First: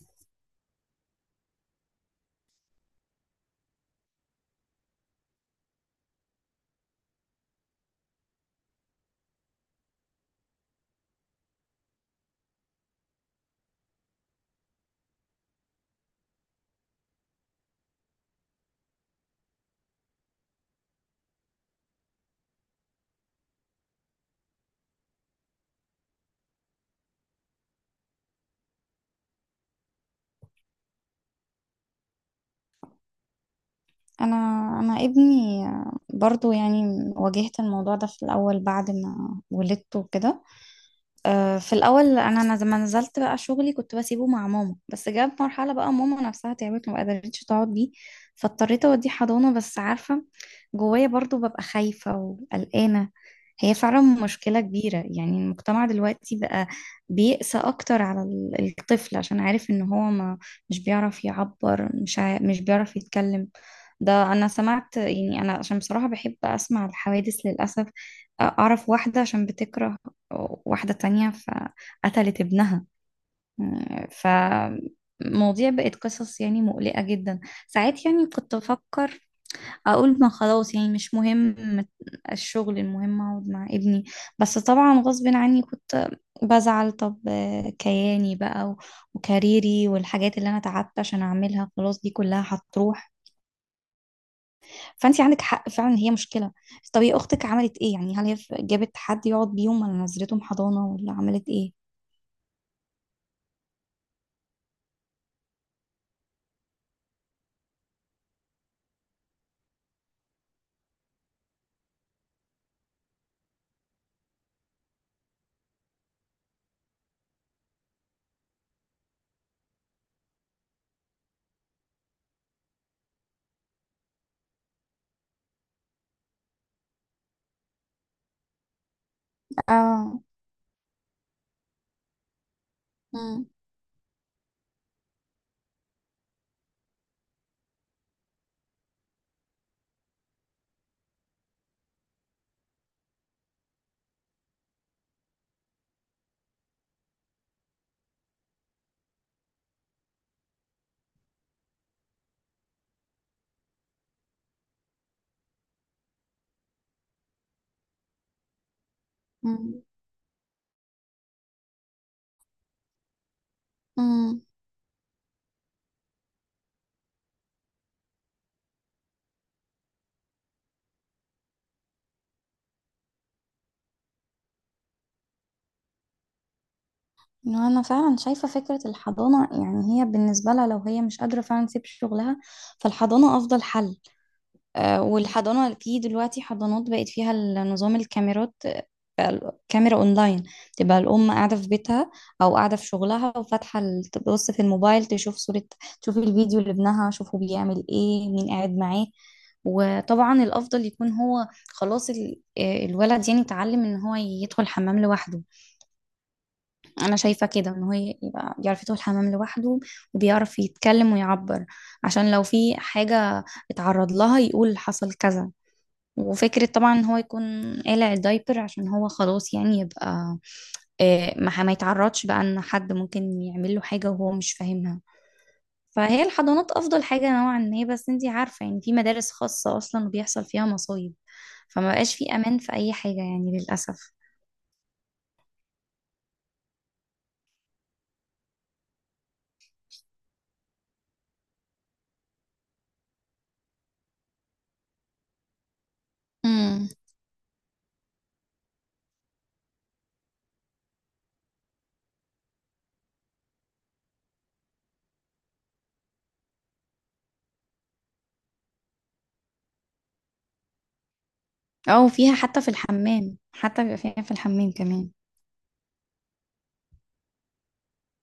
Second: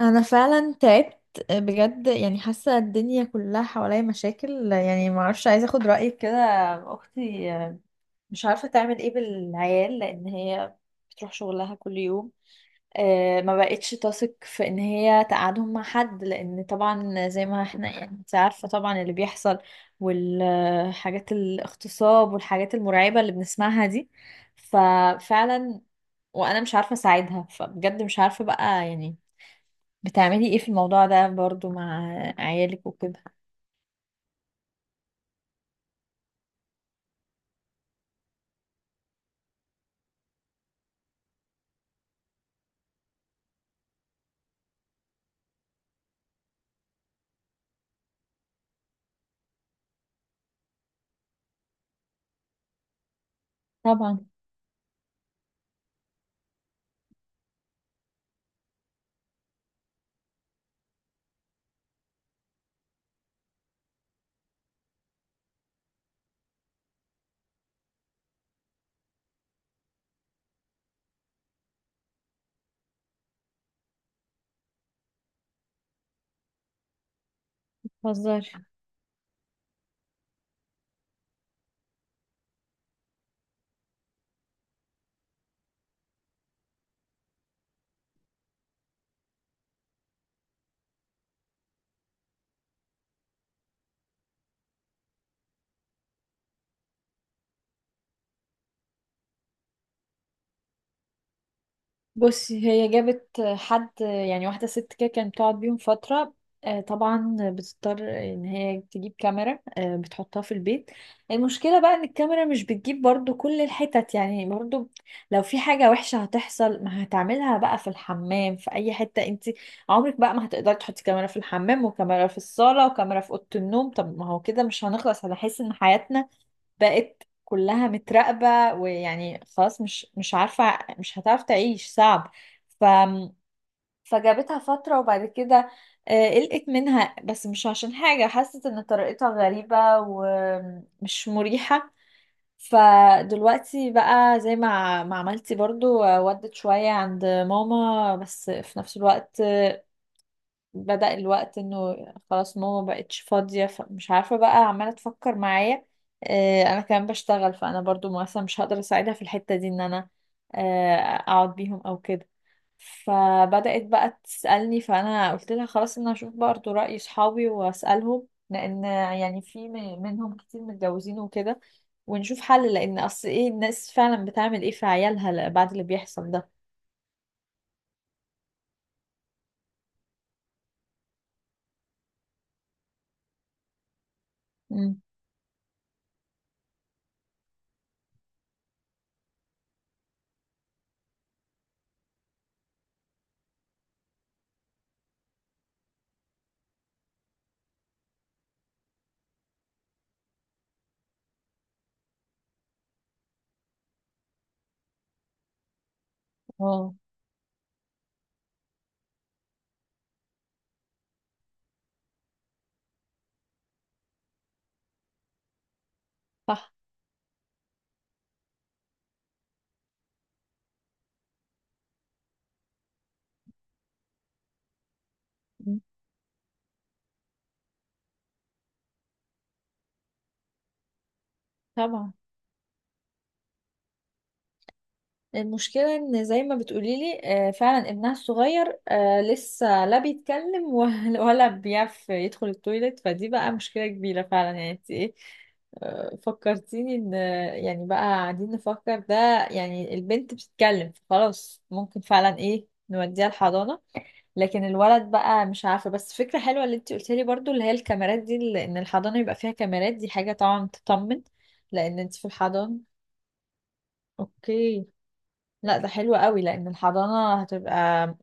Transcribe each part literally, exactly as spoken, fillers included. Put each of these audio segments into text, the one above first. انا فعلا تعبت بجد. يعني حاسه الدنيا كلها حواليا مشاكل، يعني ما اعرفش، عايزه اخد رايك كده. اختي مش عارفه تعمل ايه بالعيال، لان هي بتروح شغلها كل يوم. آه، ما بقتش تثق في ان هي تقعدهم مع حد، لان طبعا زي ما احنا، يعني انت عارفه طبعا اللي بيحصل، والحاجات الاغتصاب والحاجات المرعبه اللي بنسمعها دي. ففعلا وانا مش عارفه اساعدها، فبجد مش عارفه بقى، يعني بتعملي ايه في الموضوع ده برضو مع عيالك وكده؟ انا انا ابني برضو يعني واجهت الموضوع ده في الاول بعد ما ولدته كده. آه، في الأول أنا أنا لما نزلت بقى شغلي كنت بسيبه مع ماما، بس جت مرحلة بقى ماما نفسها تعبت، ما قدرتش تقعد بيه. فاضطريت أوديه حضانة، بس عارفة جوايا برضو ببقى خايفة وقلقانة. هي فعلا طبعا. مشكلة كبيرة، يعني المجتمع دلوقتي بقى بيقسى أكتر على ال- الطفل عشان عارف إن هو ما مش بيعرف يعبر، مش عا... مش بيعرف يتكلم. ده أنا سمعت، يعني أنا عشان بصراحة بحب أسمع الحوادث للأسف، أعرف واحدة عشان بتكره واحدة تانية فقتلت ابنها. فمواضيع بقت قصص يعني مقلقة جدا. ساعات يعني بهزر. كنت أفكر أقول ما خلاص يعني مش مهم الشغل، المهم أقعد مع ابني. بس طبعا غصب عني كنت بزعل، طب كياني بقى و- وكاريري والحاجات اللي أنا تعبت عشان أعملها خلاص دي كلها هتروح. فأنت عندك حق فعلا، هي مشكلة. طب هي أختك عملت إيه؟ يعني هل هي جابت حد يقعد بيهم، ولا نزلتهم حضانة، ولا عملت إيه؟ بصي، هي جابت حد، يعني واحدة ست كده كانت بتقعد بيهم فترة. آه، طبعا بتضطر ان هي تجيب كاميرا، آه، بتحطها في البيت. المشكلة بقى ان الكاميرا مش بتجيب برضو كل الحتت، يعني برضو لو في حاجة وحشة هتحصل ما هتعملها بقى في الحمام، في اي حتة، انت عمرك بقى ما هتقدري تحطي كاميرا في الحمام وكاميرا في الصالة وكاميرا في أوضة النوم. طب ما هو كده مش هنخلص. هنحس ان حياتنا بقت كلها متراقبة، ويعني خلاص، مش اه. مش عارفة، مش هتعرف تعيش، صعب. ف مم. فجابتها فترة وبعد كده آه، قلقت منها، بس مش عشان حاجة، حست ان طريقتها غريبة ومش مريحة. فدلوقتي بقى زي ما ما عملتي برضو، آه، ودت شوية عند ماما، بس في نفس الوقت بدأ الوقت انه خلاص ماما مبقتش فاضية، فمش عارفة بقى، عمالة تفكر معايا. آه، انا كمان بشتغل، فانا برضو مثلا مش هقدر اساعدها في الحتة دي، ان مم. انا آه، اقعد بيهم او كده. فبدأت بقى مم. تسألني، فانا قلت لها خلاص ان انا اشوف برضو رأي صحابي واسألهم، لان يعني في م- منهم كتير متجوزين وكده. ونشوف حل، لان اصل ايه الناس فعلا بتعمل ايه في عيالها بعد اللي بيحصل ده. إنه أنا فعلا شايفة فكرة الحضانة، يعني هي بالنسبة لها لو هي مش قادرة فعلا تسيب شغلها فالحضانة أفضل حل. امم آه، والحضانة في دلوقتي حضانات بقت فيها ال- نظام الكاميرات. آه، بقى ال- كاميرا أونلاين، تبقى الأم قاعدة في بيتها أو قاعدة في شغلها، وفاتحة ال- تبص في الموبايل تشوف صورة، تشوف الفيديو لابنها، شوفه بيعمل إيه، مين قاعد معاه. وطبعا الأفضل يكون هو خلاص ال- آه، الولد يعني اتعلم إن هو يدخل حمام لوحده. اه انا شايفه كده ان هو يبقى بيعرف يدخل الحمام لوحده وبيعرف يتكلم ويعبر، عشان لو في حاجه اتعرض لها يقول حصل كذا. وفكرة صح. طبعا ان هو يكون قالع الدايبر عشان هو خلاص يعني يبقى، آه، ما ما يتعرضش بقى ان حد ممكن يعمل له حاجة وهو مش فاهمها. مم. فهي الحضانات افضل حاجة نوعا ما، بس انتي عارفة يعني في مدارس خاصة اصلا وبيحصل فيها مصايب، فما طبعا. بقاش في امان في اي حاجة يعني للأسف. المشكلة ان زي ما بتقوليلي آه، فعلا ابنها الصغير آه، لسه لا بيتكلم ولا ولا بيعرف يدخل التويليت، فدي بقى مشكلة كبيرة فعلا، يعني انت ايه؟ آه، امم. فكرتيني ان آه، يعني بقى قاعدين نفكر ده. يعني البنت بتتكلم فخلاص ممكن فعلا ايه نوديها الحضانة. لكن الولد بقى مش عارفة. بس فكرة حلوة اللي انت قلتيلي برضو، اللي هي الكاميرات دي اللي- ان الحضانة يبقى فيها كاميرات، دي حاجة طبعا تطمن، لان او انت في فيها حتى في الحضانة. الحمام، حتى بيبقى فيها في الحمام اوكي. كمان. لا ده حلو قوي، لان الحضانة هتبقى،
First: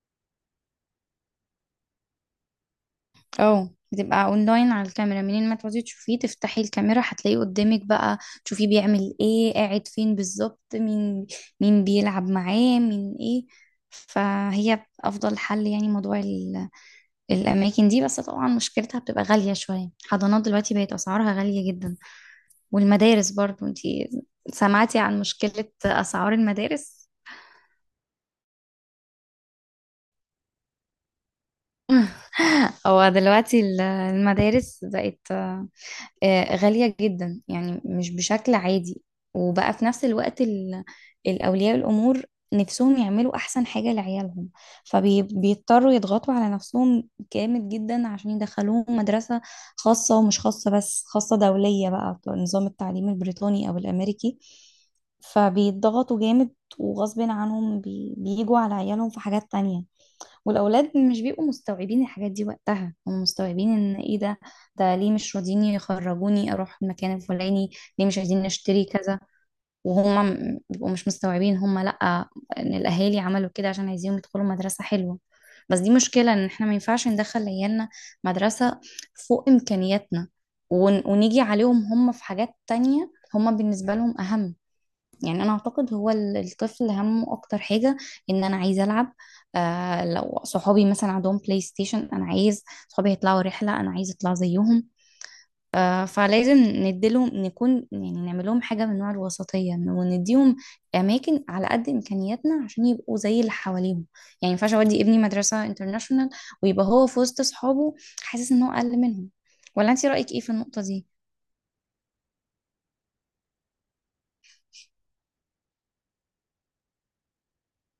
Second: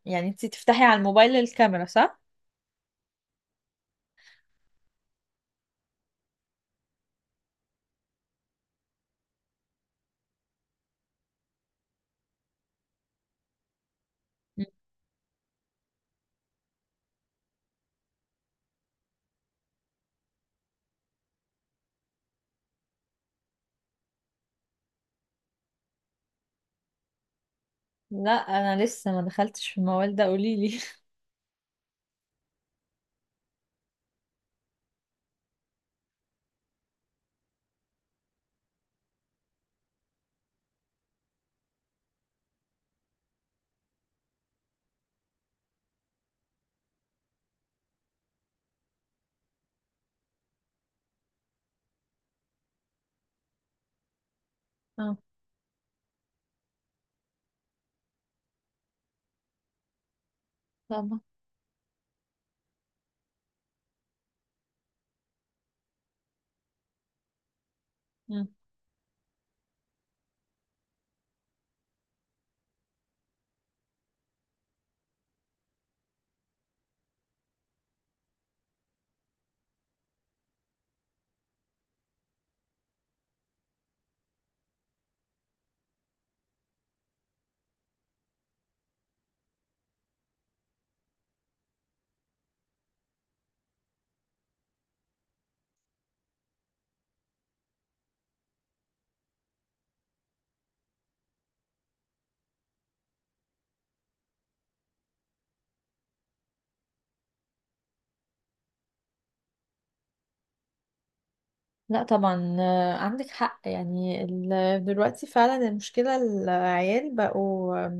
يعني انتي تفتحي على الموبايل الكاميرا صح؟ اه بتبقى اونلاين على الكاميرا، منين ما تقعدي تشوفيه تفتحي الكاميرا هتلاقيه قدامك بقى، تشوفيه بيعمل ايه، قاعد فين بالظبط، مين مين بيلعب معاه، مين ايه. مم. فهي افضل حل يعني، موضوع ال- الاماكن دي، بس طبعا مشكلتها بتبقى غالية شوية، حضانات دلوقتي بقت اسعارها غالية جدا. والمدارس برضو انتي سمعتي عن مشكلة اسعار المدارس؟ لا انا لسه ما دخلتش في الموال ده، قوليلي. هو دلوقتي ال- المدارس بقت آه، غالية جدا يعني مش بشكل عادي. وبقى في نفس الوقت ال- الأولياء الأمور نفسهم يعملوا أحسن حاجة لعيالهم، فبيضطروا يضغطوا على نفسهم جامد جدا عشان يدخلوهم مدرسة خاصة، ومش خاصة بس، خاصة دولية بقى، نظام التعليم البريطاني أو الأمريكي. اه. فبيضغطوا جامد، وغصب عنهم بي- بيجوا على عيالهم في حاجات تانية. والاولاد طبعا. مش بيبقوا مستوعبين الحاجات دي، وقتها هم مستوعبين ان ايه ده، ده ليه مش راضيين يخرجوني اروح المكان الفلاني، ليه مش عايزين مم. نشتري كذا. وهم م- بيبقوا مش مستوعبين هم لا، ان الاهالي عملوا كده عشان عايزينهم يدخلوا مدرسة حلوة. بس دي مشكلة، ان احنا ما ينفعش ندخل عيالنا مدرسة فوق امكانياتنا، ون- ونيجي عليهم هم في حاجات تانية هم بالنسبة لهم اهم. يعني انا اعتقد هو ال- الطفل همه اكتر حاجه ان انا عايز العب. آه لو صحابي مثلا عندهم بلاي ستيشن انا عايز، صحابي يطلعوا رحله انا عايز اطلع زيهم. آه فلازم نديلهم، نكون يعني نعمل لهم حاجه من نوع الوسطيه، إن- ونديهم اماكن على قد امكانياتنا عشان يبقوا زي اللي حواليهم يعني. ما ينفعش اودي ابني مدرسه انترناشونال ويبقى هو في وسط صحابه حاسس ان هو اقل منهم. ولا انت رايك ايه في النقطه دي؟ لا طبعا آه، عندك حق. يعني ال- دلوقتي فعلا المشكلة، العيال بقوا،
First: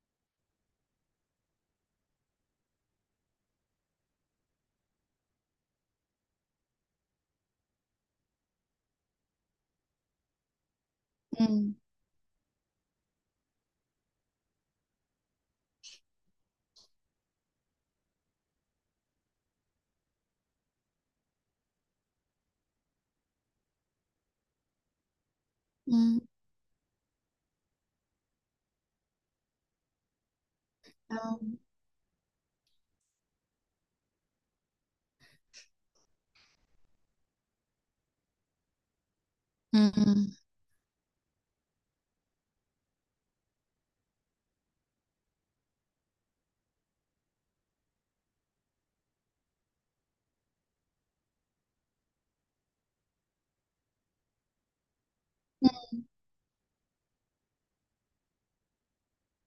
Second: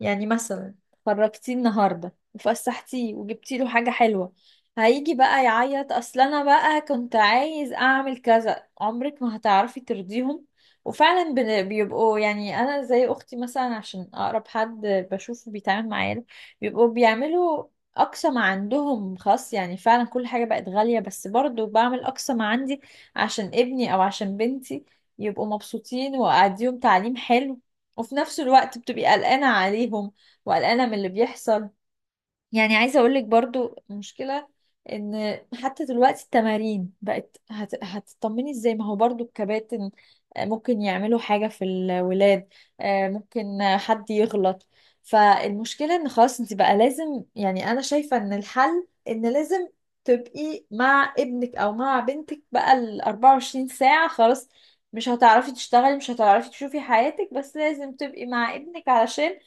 يعني مثلا خرجتيه النهارده وفسحتيه وجبتي له حاجه حلوه، هيجي بقى يعيط اصل انا بقى كنت عايز اعمل كذا. عمرك ما هتعرفي ترضيهم. وفعلا بن- امم. بيبقوا، يعني انا زي اختي مثلا عشان اقرب حد بشوفه بيتعامل معايا ده، بيبقوا بيعملوا اقصى ما عندهم خاص. يعني فعلا كل حاجه بقت غاليه، بس برضو بعمل اقصى ما عندي عشان ابني او عشان بنتي يبقوا مبسوطين، واديهم تعليم حلو. وفي نفس الوقت بتبقي قلقانة عليهم، وقلقانة من اللي بيحصل. يعني عايزة اقولك برضو المشكلة ان حتى دلوقتي التمارين بقت هت... هتطمني ازاي، ما هو برضو الكباتن آه، ممكن يعملوا حاجة في الولاد، آه، ممكن آه، حد يغلط. فالمشكلة ان خلاص انت بقى لازم، يعني انا شايفة ان الحل ان لازم تبقي مع ابنك او مع بنتك بقى ال اربعة وعشرين ساعة، خلاص مش هتعرفي تشتغلي، مش هتعرفي تشوفي حياتك، بس لازم تبقي مع ابنك، علشان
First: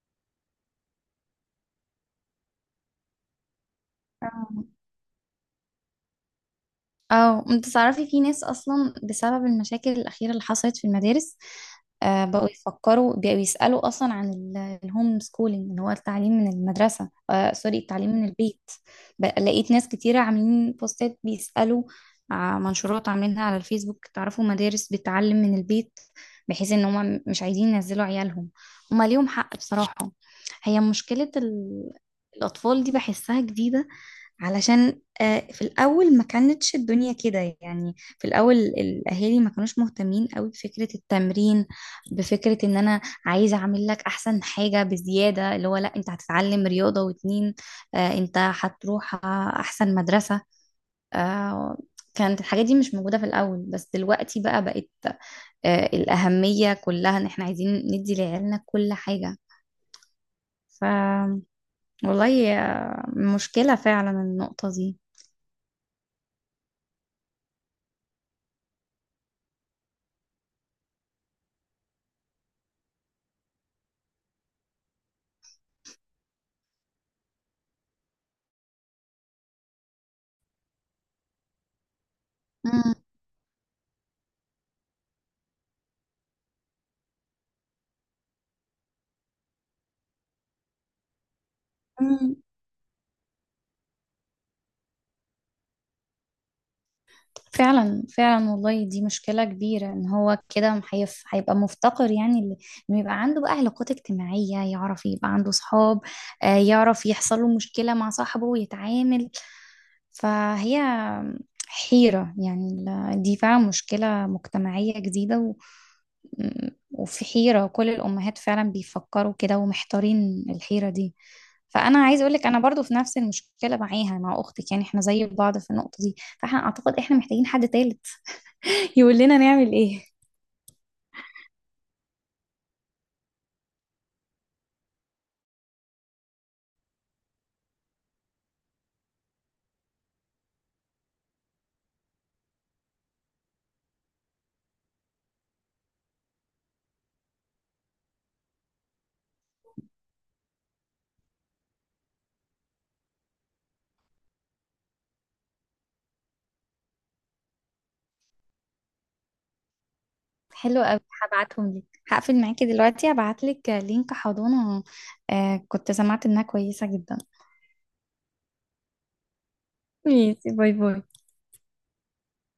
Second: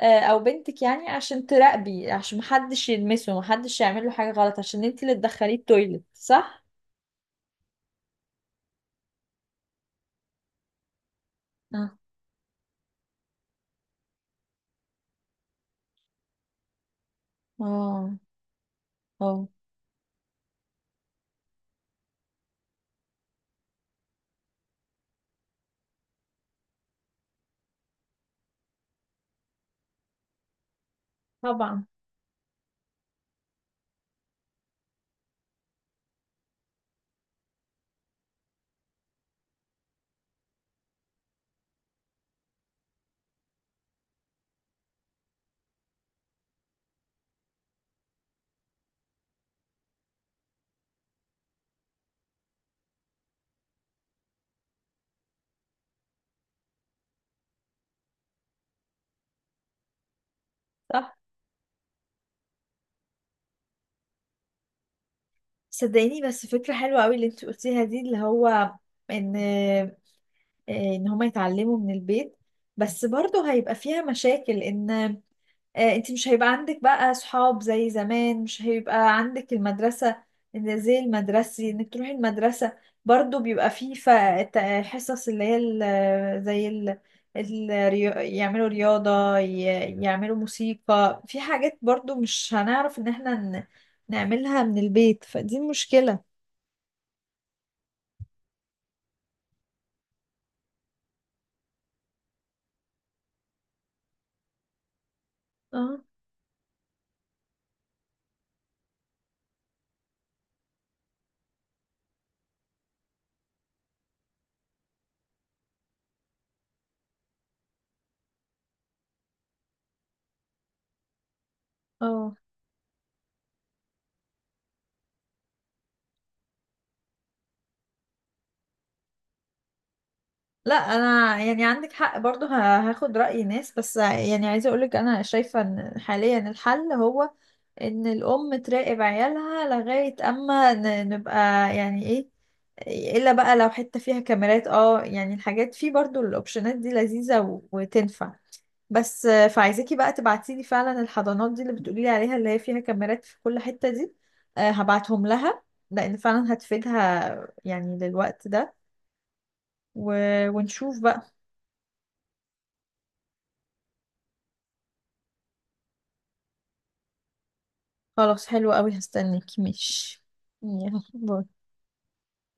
آه، او بنتك، يعني عشان تراقبي، عشان محدش يلمسه، محدش يعمل له حاجة غلط، امم. عشان انت اللي تدخليه التويلت، صح؟ اه انت تعرفي في ناس اصلا بسبب المشاكل الاخيره اللي حصلت في المدارس، اه آه بقوا يفكروا، بقوا يسالوا اصلا عن ال- الهوم سكولينج، اللي هو التعليم من المدرسه، آه سوري، التعليم اه من البيت. بقى اه لقيت ناس كتيره عاملين بوستات بيسالوا، ع- منشورات عاملينها على الفيسبوك، تعرفوا مدارس بتعلم من البيت، بحيث ان هم مش عايزين ينزلوا عيالهم. هما ليهم حق بصراحه، هي مشكله طبعا ال- الاطفال دي بحسها جديده، علشان آه، في الأول ما كانتش الدنيا كده. يعني في الأول الأهالي ما كانوش مهتمين قوي بفكرة التمرين، بفكرة إن أنا عايزة أعمل لك أحسن حاجة بزيادة، اللي هو لا أنت هتتعلم رياضة، واتنين آه، أنت هتروح آه، أحسن مدرسة. آه، كانت الحاجات دي مش موجودة في الأول، بس دلوقتي بقى بقت آه، الأهمية كلها إن إحنا عايزين ندي لعيالنا كل حاجة. ف صح. والله، آه، مشكلة فعلا النقطة دي. صدقيني بس فكرة حلوة قوي اللي انت قلتيها دي، اللي هو ان آه، ان هما يتعلموا من البيت. بس برضه هيبقى فيها مشاكل، ان آه، انت مش هيبقى عندك بقى صحاب زي زمان، مش هيبقى عندك المدرسة، إن زي المدرسي انك تروحي المدرسة. برضو بيبقى فيه ف- ت- حصص اللي هي ال- زي ال... الريو... يعملوا رياضة ي... يعملوا موسيقى، في حاجات برضو مم. مش هنعرف ان احنا ن... نعملها من البيت، فدي مشكلة. فعلا فعلا والله دي مشكلة كبيرة، ان هو كده هيف- هيبقى مفتقر يعني ل- انه يبقى عنده بقى علاقات اجتماعية، يعرف يبقى عنده صحاب، اه آه، يعرف يحصل له مشكلة مع صاحبه ويتعامل. فهي حيرة يعني ال- دي فعلا مشكلة مجتمعية جديدة و... م- وفي حيرة، كل الأمهات فعلا بيفكروا كده ومحتارين الحيرة دي. فأنا عايز اه. أقولك أنا برضو في نفس المشكلة معاها مع أختك، يعني احنا زي بعض في النقطة دي، فاحنا أعتقد احنا محتاجين حد تالت يقول لنا نعمل ايه. لا انا، يعني عندك حق برضو، ه- هاخد رأي ناس، بس يعني عايزة اقولك انا شايفة ان حاليا الحل هو ان الام تراقب عيالها لغاية اما ن- نبقى، يعني ايه، الا بقى لو حتة فيها كاميرات اه، يعني الحاجات فيه برضو الاوبشنات دي لذيذة و- وتنفع. بس آه، فعايزاكي بقى تبعتيلي فعلا الحضانات دي اللي بتقوليلي عليها اللي هي فيها كاميرات في كل حتة دي. آه، هبعتهم لها، لان فعلا هتفيدها يعني للوقت ده. و... حلو ونشوف قوي، بقى. هبعتهم لك. هقفل معاكي دلوقتي، هبعت لك لينك حضانة، آه كنت سمعت انها كويسة جدا. خلاص حلو قوي، هستناكي، ماشي. ميسي، باي باي. يلا باي.